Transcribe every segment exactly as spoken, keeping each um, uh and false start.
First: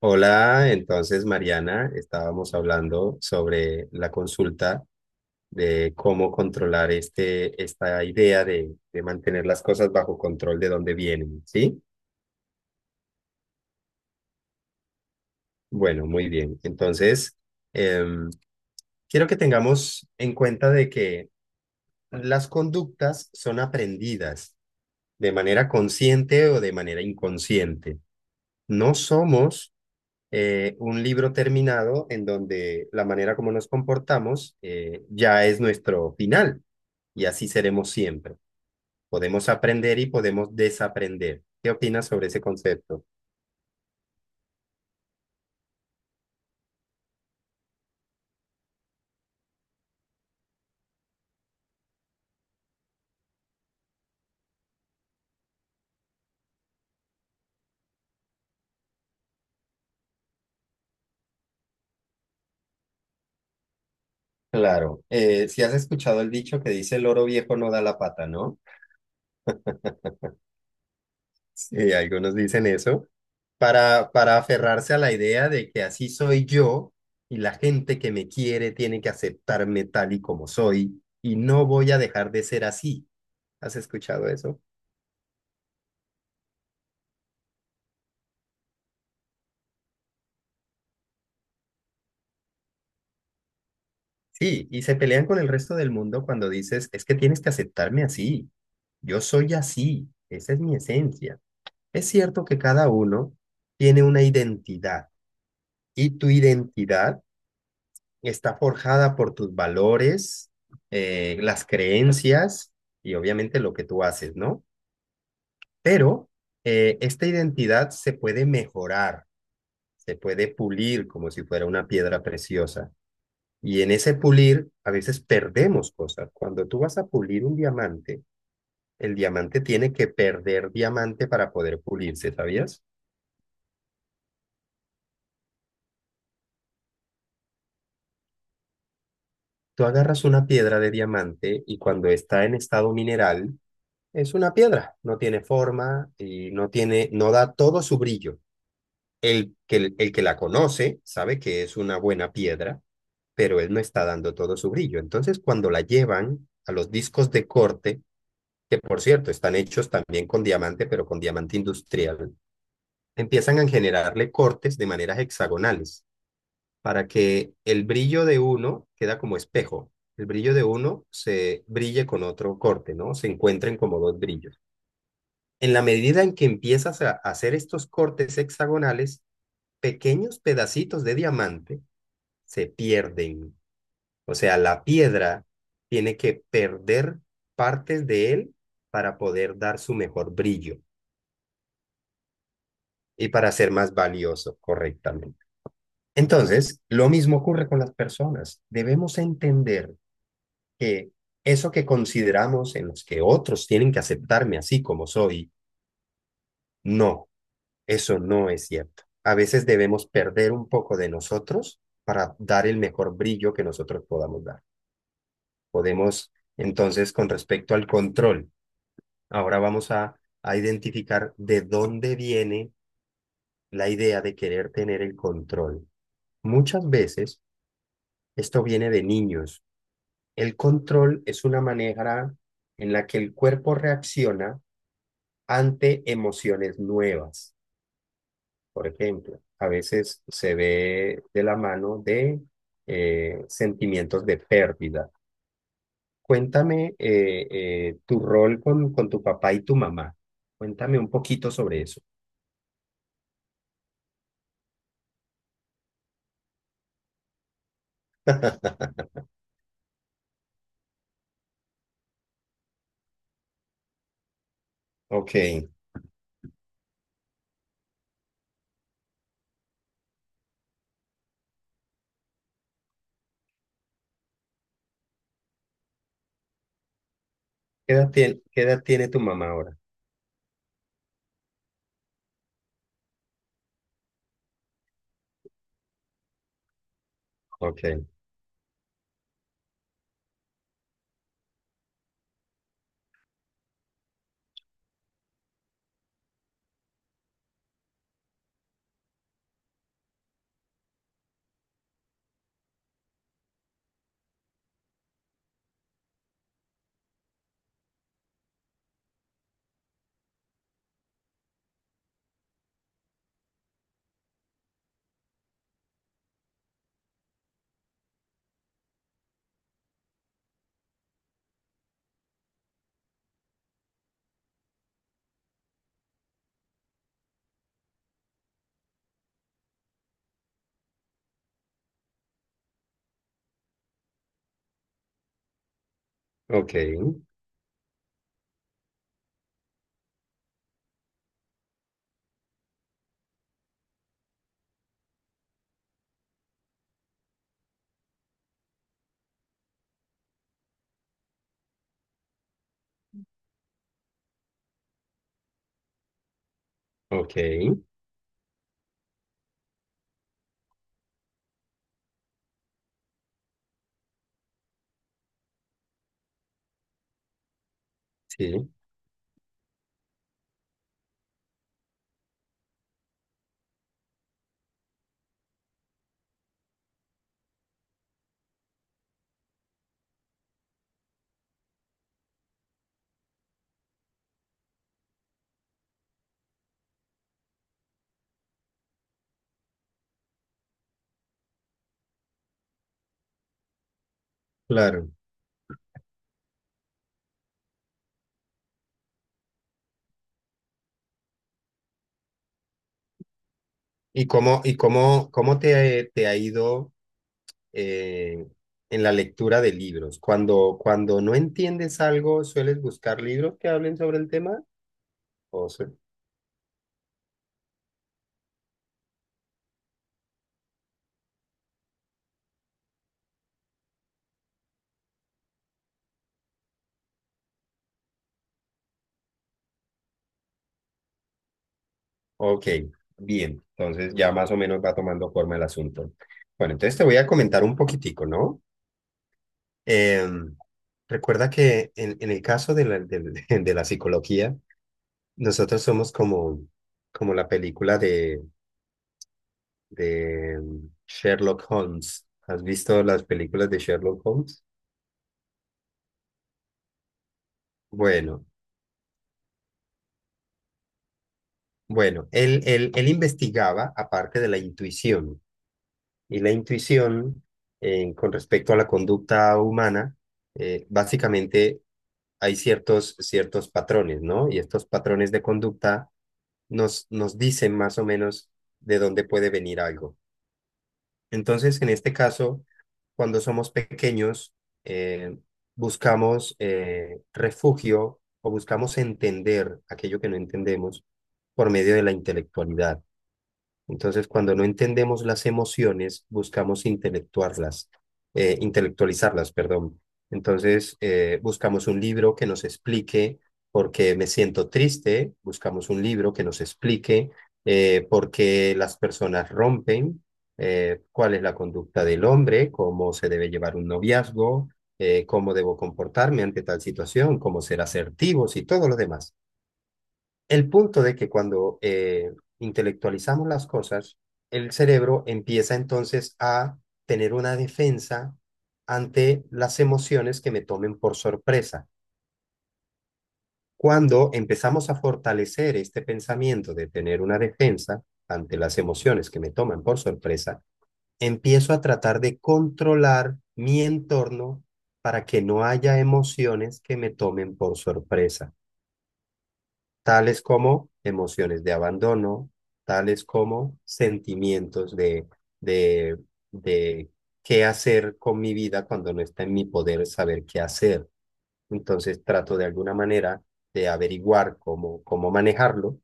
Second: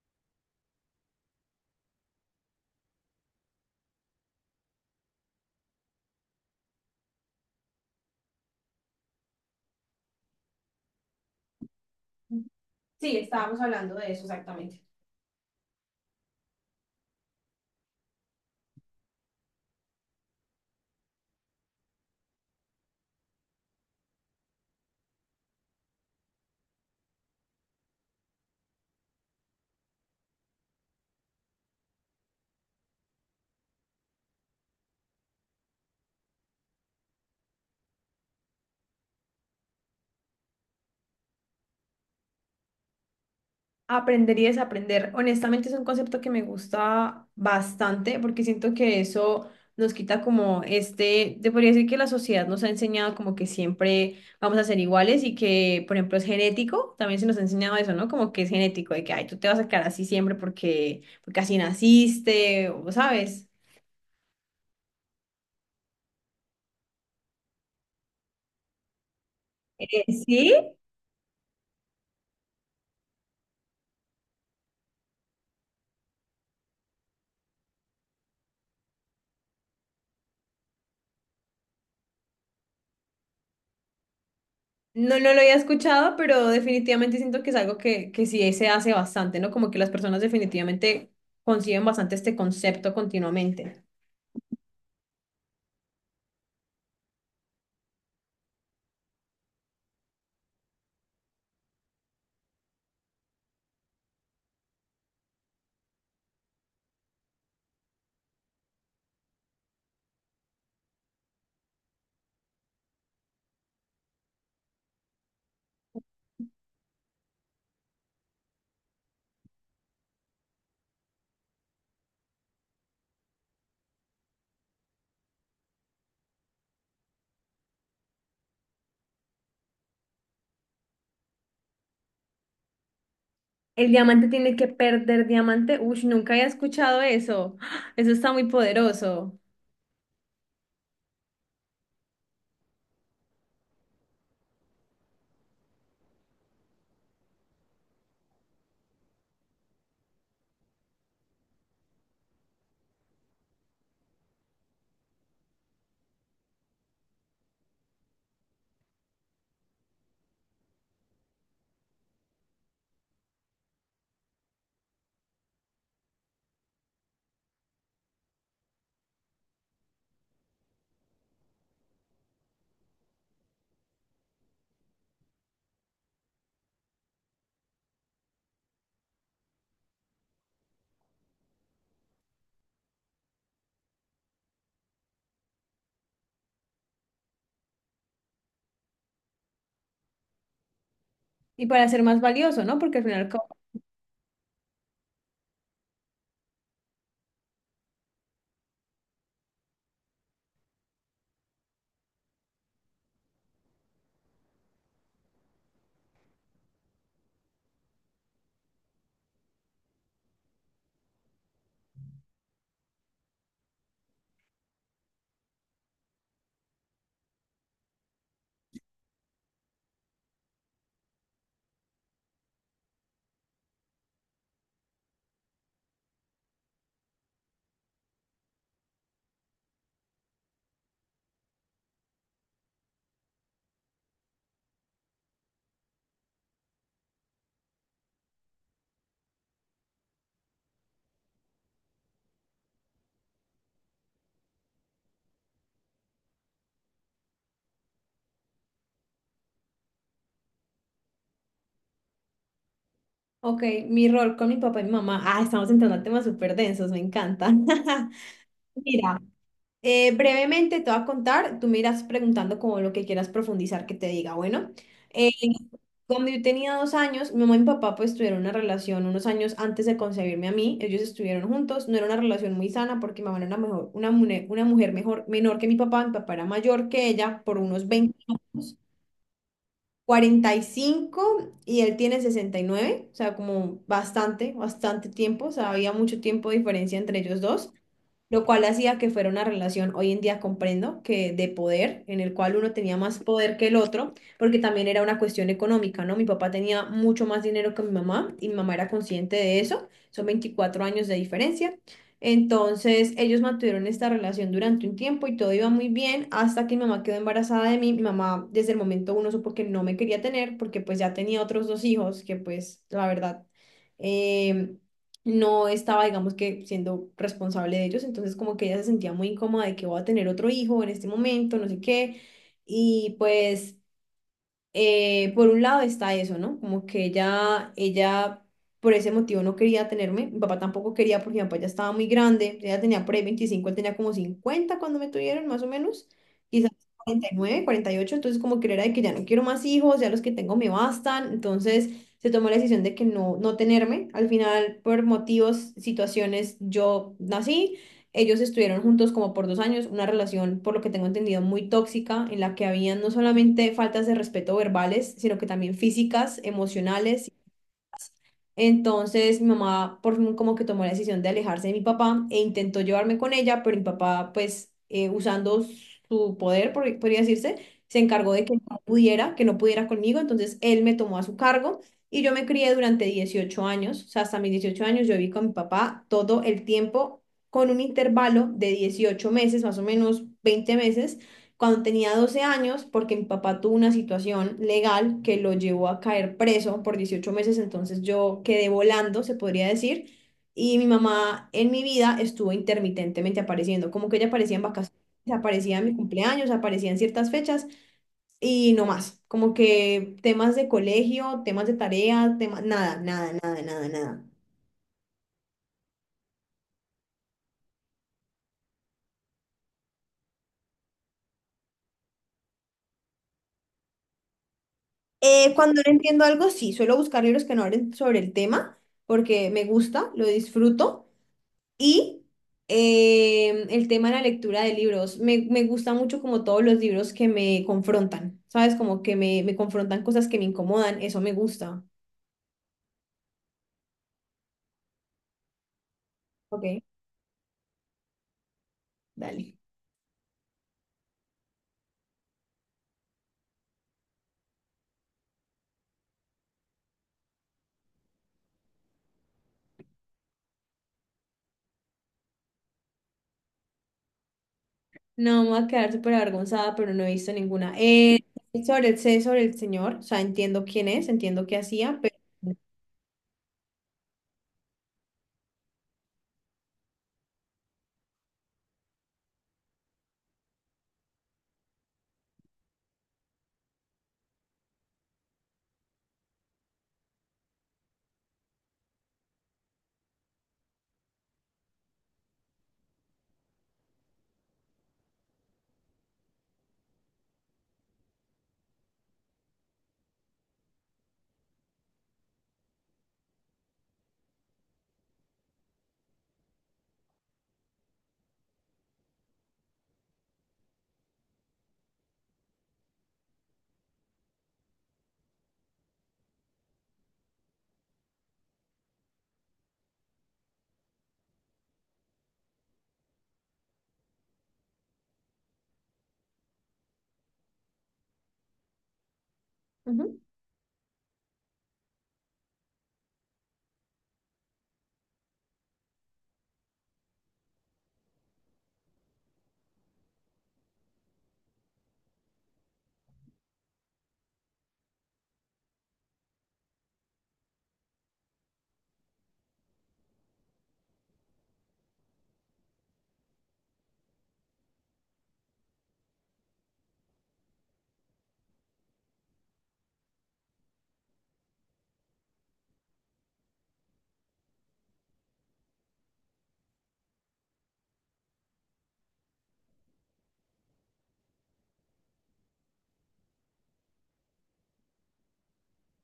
Hola, entonces Mariana, estábamos hablando sobre la consulta de cómo controlar este, esta idea de, de mantener las cosas bajo control de dónde vienen, ¿sí? Sí, estábamos hablando de eso exactamente. Bueno, muy bien. Entonces, em, quiero que tengamos en cuenta de que las conductas son aprendidas de manera consciente o de manera inconsciente. No somos eh, un libro terminado en donde la manera como nos comportamos eh, ya es nuestro final y así seremos siempre. Podemos aprender y podemos desaprender. ¿Qué opinas sobre ese concepto? Aprender y desaprender. Honestamente es un concepto que me gusta bastante porque siento que eso nos quita como este, te podría decir que la sociedad nos ha enseñado como que siempre vamos a ser iguales y que, por ejemplo, es genético, también se nos ha enseñado eso, ¿no? Como que es genético, de que, ay, tú te vas a quedar así siempre porque, porque así naciste, o sabes. Claro, eh, si has escuchado el dicho que dice el loro viejo no da la pata, ¿no? Eh, sí, Sí, algunos dicen eso, para, para aferrarse a la idea de que así soy yo y la gente que me quiere tiene que aceptarme tal y como soy y no voy a dejar de ser así. ¿Has escuchado eso? no, no lo había escuchado, pero definitivamente siento que es algo que, que sí se hace bastante, ¿no? Como que las personas definitivamente conciben bastante este concepto continuamente. Sí, y se pelean con el resto del mundo cuando dices, es que tienes que aceptarme así, yo soy así, esa es mi esencia. Es cierto que cada uno tiene una identidad y tu identidad está forjada por tus valores, eh, las creencias y obviamente lo que tú haces, ¿no? Pero eh, esta identidad se puede mejorar, se puede pulir como si fuera una piedra preciosa. Y en ese pulir a veces perdemos cosas. Cuando tú vas a pulir un diamante, el diamante tiene que perder diamante para poder pulirse, ¿sabías? El diamante tiene que perder diamante. Uy, nunca había escuchado eso. ¡Ah! Eso está muy poderoso. Tú agarras una piedra de diamante y cuando está en estado mineral, es una piedra, no tiene forma y no tiene, no da todo su brillo. El que, el que la conoce sabe que es una buena piedra, pero él no está dando todo su brillo. Entonces, cuando la llevan a los discos de corte, que por cierto están hechos también con diamante, pero con diamante industrial, empiezan a generarle cortes de maneras hexagonales para que el brillo de uno queda como espejo. El brillo de uno se brille con otro corte, ¿no? Se encuentren como dos brillos. En la medida en que empiezas a hacer estos cortes hexagonales, pequeños pedacitos de diamante se pierden. O sea, la piedra tiene que perder partes de él para poder dar su mejor brillo. Y para ser más valioso, ¿no? Porque al final, Y co- para ser más valioso correctamente. Entonces, lo mismo ocurre con las personas. Debemos entender que eso que consideramos en los que otros tienen que aceptarme así como soy, no, eso no es cierto. A veces debemos perder un poco de nosotros para dar el mejor brillo que nosotros podamos dar. Podemos, entonces, con respecto al control, ahora vamos a, a identificar de dónde viene la idea de querer tener el control. Muchas veces esto viene de niños. El control es una manera en la que el cuerpo reacciona ante emociones nuevas. Por ejemplo, a veces se ve de la mano de eh, sentimientos de pérdida. Cuéntame eh, eh, tu rol con, con tu papá y tu mamá. Cuéntame un poquito sobre eso. ok, mi rol con mi papá y mi mamá. Ah, estamos entrando a temas súper densos, me encanta. Mira. Eh, brevemente te voy a contar, tú me irás preguntando como lo que quieras profundizar que te diga. Bueno, eh, Ok. ¿Qué cuando yo tenía dos años, mi mamá y mi papá pues tuvieron una relación unos años antes de concebirme a mí, ellos estuvieron juntos, no era una relación muy sana porque mi mamá era una, mejor, una, mune- una mujer mejor, menor que mi papá, mi papá era mayor que ella por unos edad veinte tiene, qué años edad tiene tu mamá ahora? cuarenta y cinco y él tiene sesenta y nueve, o sea, como bastante, bastante tiempo, o sea, había mucho tiempo de diferencia entre ellos dos, Ok, lo cual hacía que fuera una relación, hoy en día comprendo, que de poder, en el cual uno tenía más poder que el otro, porque también era una cuestión económica, ¿no? Mi papá tenía mucho más dinero que mi mamá y mi mamá era consciente de eso, son veinticuatro años de diferencia. Entonces, ellos mantuvieron esta relación durante un tiempo y todo iba muy bien hasta que mi mamá quedó embarazada de mí. Mi mamá desde el momento uno supo que no me quería tener porque pues ya tenía otros dos hijos que pues la verdad em, no estaba, digamos, que siendo responsable de ellos. Entonces como que ella se sentía muy incómoda de que voy a tener otro hijo en este momento, no sé qué. Y pues eh, por un lado está eso, ¿no? Como que ella, ella por ese motivo no quería tenerme, mi papá tampoco quería porque mi papá ya estaba muy grande, ella tenía por ahí veinticinco, él tenía como cincuenta cuando me tuvieron, más o menos, quizás ok, cuarenta cuarenta nueve, cuarenta y ocho. Entonces como que era de que ya no quiero más hijos, ya los que tengo me bastan, entonces se tomó la decisión de que no, no tenerme, al final por motivos, situaciones, yo nací. Ellos estuvieron juntos como por dos años, una relación, por lo que tengo entendido, muy tóxica, en la que habían no solamente faltas de respeto verbales, sino que también físicas, emocionales. ok, Entonces mi mamá por fin como que tomó la decisión de alejarse de mi papá e intentó llevarme con ella, pero mi papá pues eh, usando su poder, por- podría decirse, se encargó de que sí, no pudiera, que no pudiera conmigo, entonces él me tomó a su cargo y yo me crié durante dieciocho años, o sea, hasta mis dieciocho años yo viví con mi papá todo el tiempo, con un intervalo de dieciocho meses, más o menos veinte meses, cuando tenía doce años, porque mi papá tuvo una situación legal que lo llevó a caer preso por dieciocho meses. Entonces yo quedé volando, se podría decir, y mi mamá en mi vida estuvo intermitentemente apareciendo, como que ella aparecía en vacaciones, claro. aparecía en mi cumpleaños, aparecía en ciertas fechas y no más, como que temas de colegio, temas de tarea, temas, nada, nada, nada, nada, nada. ¿Y cómo, y cómo, cómo te, te ha ido eh, en la lectura de libros? Cuando, cuando no entiendes algo, ¿sueles buscar libros que hablen sobre el tema? Eh, O cuando se- no entiendo algo, sí, suelo buscar libros que no hablen sobre el tema porque me gusta, lo disfruto. Y em, el tema de la lectura de libros. Me, me gusta mucho como todos los libros que me confrontan, ¿sabes? Como que me, me confrontan cosas que me incomodan, eso me gusta. ok, bien. Entonces ya más o menos va tomando forma el asunto. Ok, Bueno, entonces te voy a comentar un poquitico, ¿no? dale. Em, recuerda que en, en el caso de la, del- de la psicología, nosotros somos como, como la película de de mm, Sherlock Holmes. ¿Has visto las películas de Sherlock Holmes? No, me voy a quedar súper avergonzada, pero no he visto ninguna. Eh, Bueno, sobre el, sé sobre el señor, o sea, entiendo quién es, entiendo qué hacía, pero... bueno, él, él, él investigaba aparte de la intuición y la intuición eh, con respecto a la conducta humana, eh, básicamente hay ciertos, ciertos patrones, ¿no? Y estos patrones de conducta nos, nos dicen más o menos de dónde puede venir algo. Entonces, en este caso, cuando somos pequeños, eh, buscamos eh, refugio o buscamos entender aquello que no entendemos por medio de la intelectualidad. Entonces, cuando no entendemos las emociones, buscamos intelectuarlas, eh, intelectualizarlas, perdón. Entonces, eh, buscamos un libro que nos explique por qué me siento triste, buscamos un libro que nos explique eh, por qué las personas rompen, eh, cuál es la conducta del hombre, cómo se debe llevar un noviazgo, eh, cómo debo comportarme ante tal situación, cómo ser asertivos y todo lo demás. Ujú. El punto de que cuando eh, intelectualizamos las cosas, el cerebro empieza entonces a tener una defensa ante las emociones que me tomen por sorpresa. Cuando empezamos a fortalecer este pensamiento de tener una defensa ante las emociones que me toman por sorpresa, empiezo a tratar de controlar mi entorno para que no haya emociones que me tomen por sorpresa, tales como emociones de abandono, tales como sentimientos de, de, de qué hacer con mi vida cuando no está en mi poder saber qué hacer. Entonces trato de alguna manera de averiguar cómo, cómo manejarlo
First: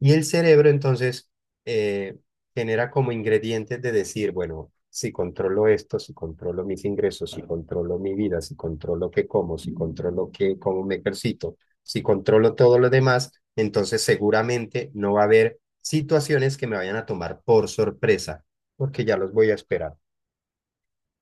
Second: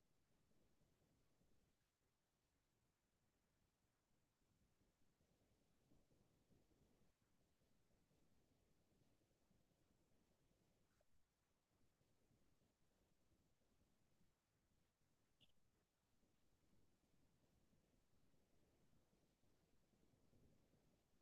y el cerebro entonces eh, genera como ingredientes de decir, bueno, si controlo esto, si controlo mis ingresos, si controlo mi vida, si controlo qué como, si controlo qué, cómo me ejercito, si controlo todo lo demás, entonces seguramente no va a haber situaciones que me vayan a tomar por sorpresa, porque ya los voy a esperar.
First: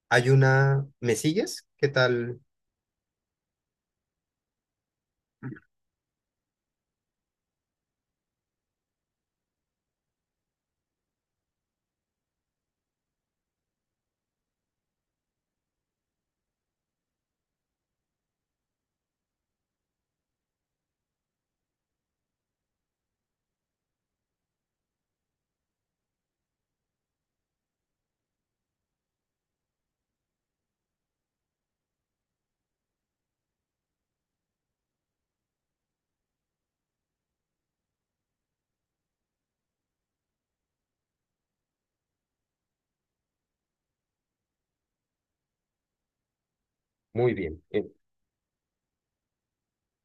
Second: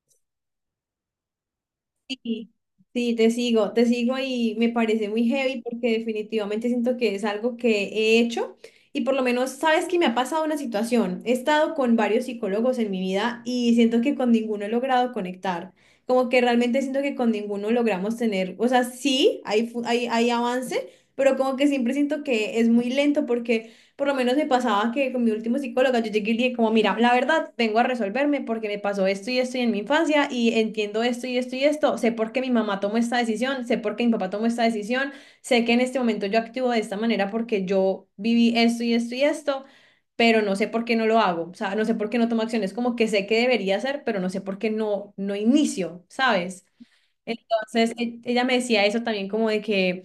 Hay una, ¿me sigues? ¿Qué tal? Sí, sí, te sigo, te sigo, y me parece muy heavy porque definitivamente siento que es algo que he hecho y por lo menos sabes que me ha pasado una situación. He estado con varios psicólogos en mi vida y siento que con ninguno he logrado conectar. Como que realmente siento que con ninguno logramos tener, o sea, sí, hay, fu- hay, hay avance, pero como que siempre siento que es muy lento porque... Por lo menos me pasaba que con mi último psicóloga yo llegué y le dije como, mira, la verdad, vengo a resolverme porque me pasó esto y esto y en mi infancia y entiendo esto y esto y esto, sé por qué mi mamá tomó esta decisión, sé por qué mi papá tomó esta decisión, sé que en este momento yo actúo de esta manera porque yo viví esto y esto y esto, pero no sé por qué no lo hago, o sea, no sé por qué no tomo acciones, como que sé que debería hacer, pero no sé por qué no, no inicio, ¿sabes? Muy bien. Eh, Entonces, e- ella me decía eso también, como de que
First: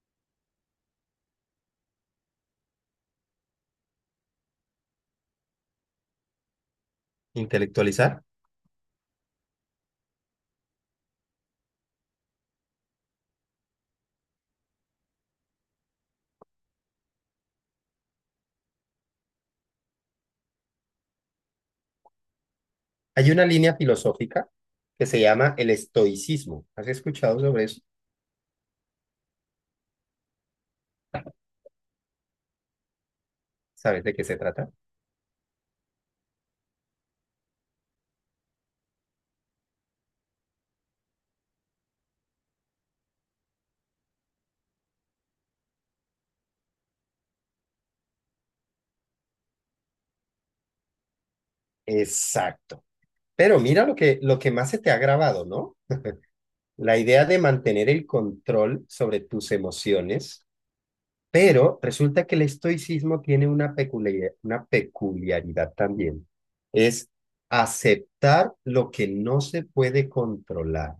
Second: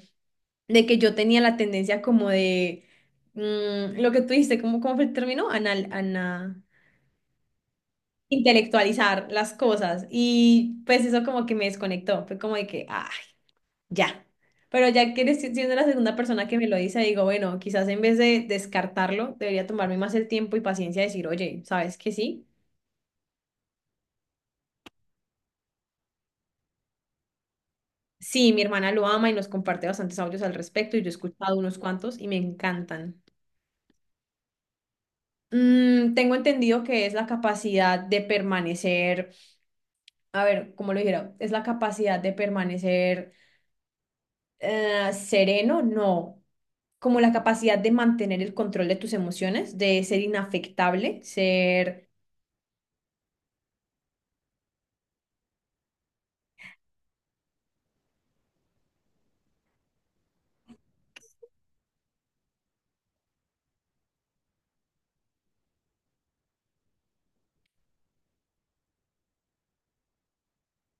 de que yo tenía la tendencia, como de mm, lo que tú dijiste, ¿cómo, cómo fue el término? Anal, ana, Intelectualizar. intelectualizar las cosas. Y pues eso como que me desconectó. Fue como de que, ah, ya. Pero ya que eres si, siendo la segunda persona que me lo dice, digo, bueno, quizás en vez de descartarlo, debería tomarme más el tiempo y paciencia de decir, oye, ¿sabes qué sí? Hay una línea filosófica que se llama el estoicismo. ¿Has escuchado sobre eso? Sí, mi hermana lo ama y nos comparte bastantes audios al respecto y yo he escuchado unos cuantos y me encantan. ¿Sabes de qué se trata? Mm, tengo entendido que es la capacidad de permanecer, a ver, como lo dijera, es la capacidad de permanecer eh, sereno, no, como la capacidad de mantener el control de tus emociones, de ser inafectable, ser... Exacto. Pero mira lo que, lo que más se te ha grabado, ¿no? La idea de mantener el control sobre tus emociones, pero resulta que el estoicismo tiene una peculiaridad, una peculiaridad también. Es aceptar lo que no se puede controlar.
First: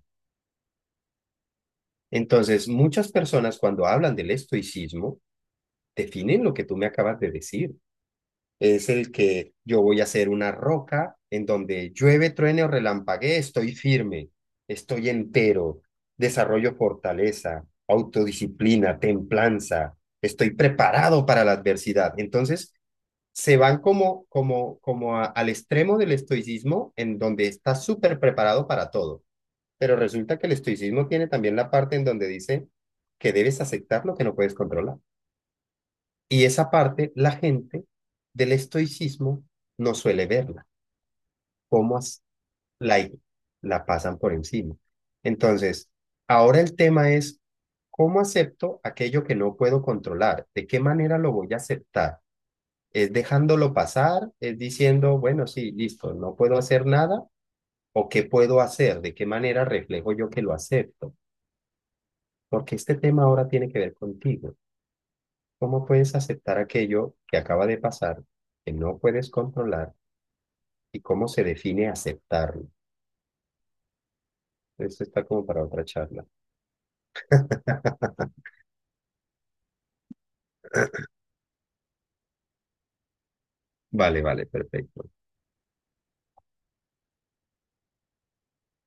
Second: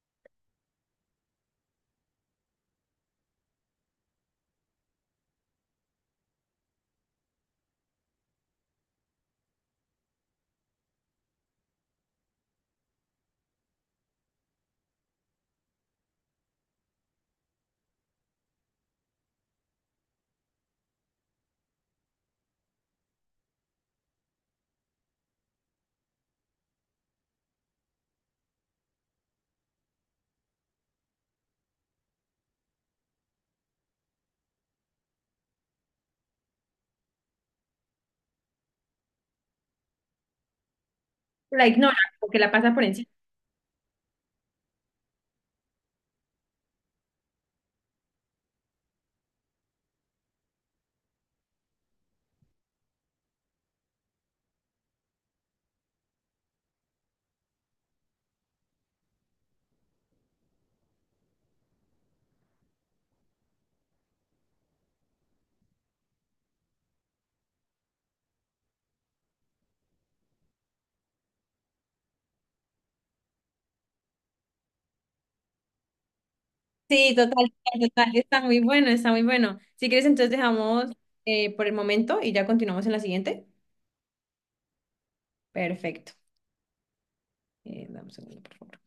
Entonces, muchas personas cuando hablan del estoicismo definen lo que tú me acabas de decir. Es el que yo voy a ser una roca en donde llueve, truene o relampaguee, estoy firme, estoy entero, desarrollo fortaleza, autodisciplina, templanza, estoy preparado para la adversidad. Entonces, se van como, como, como a- al extremo del estoicismo en donde está súper preparado para todo. Pero resulta que el estoicismo tiene también la parte en donde dice que debes aceptar lo que no puedes controlar. Y esa parte la gente del estoicismo no suele verla, La ignora, cómo porque la pasa por encima. la, la pasan por encima. Entonces, ahora el tema es, ¿cómo acepto aquello que no puedo controlar? ¿De qué manera lo voy a aceptar? ¿Es dejándolo pasar? ¿Es diciendo, bueno, sí, listo, no puedo hacer nada? ¿O qué puedo hacer? ¿De qué manera reflejo yo que lo acepto? Porque este tema ahora tiene que ver contigo. ¿Cómo puedes aceptar aquello que acaba de pasar, que no puedes controlar? ¿Y cómo se define aceptarlo? Eso está como para otra charla. Sí, total, total, está muy bueno, está muy bueno. Si quieres, entonces dejamos eh, por el momento y ya continuamos en la siguiente. Vale, vale, perfecto. Perfecto. Eh, dame un segundo, por favor.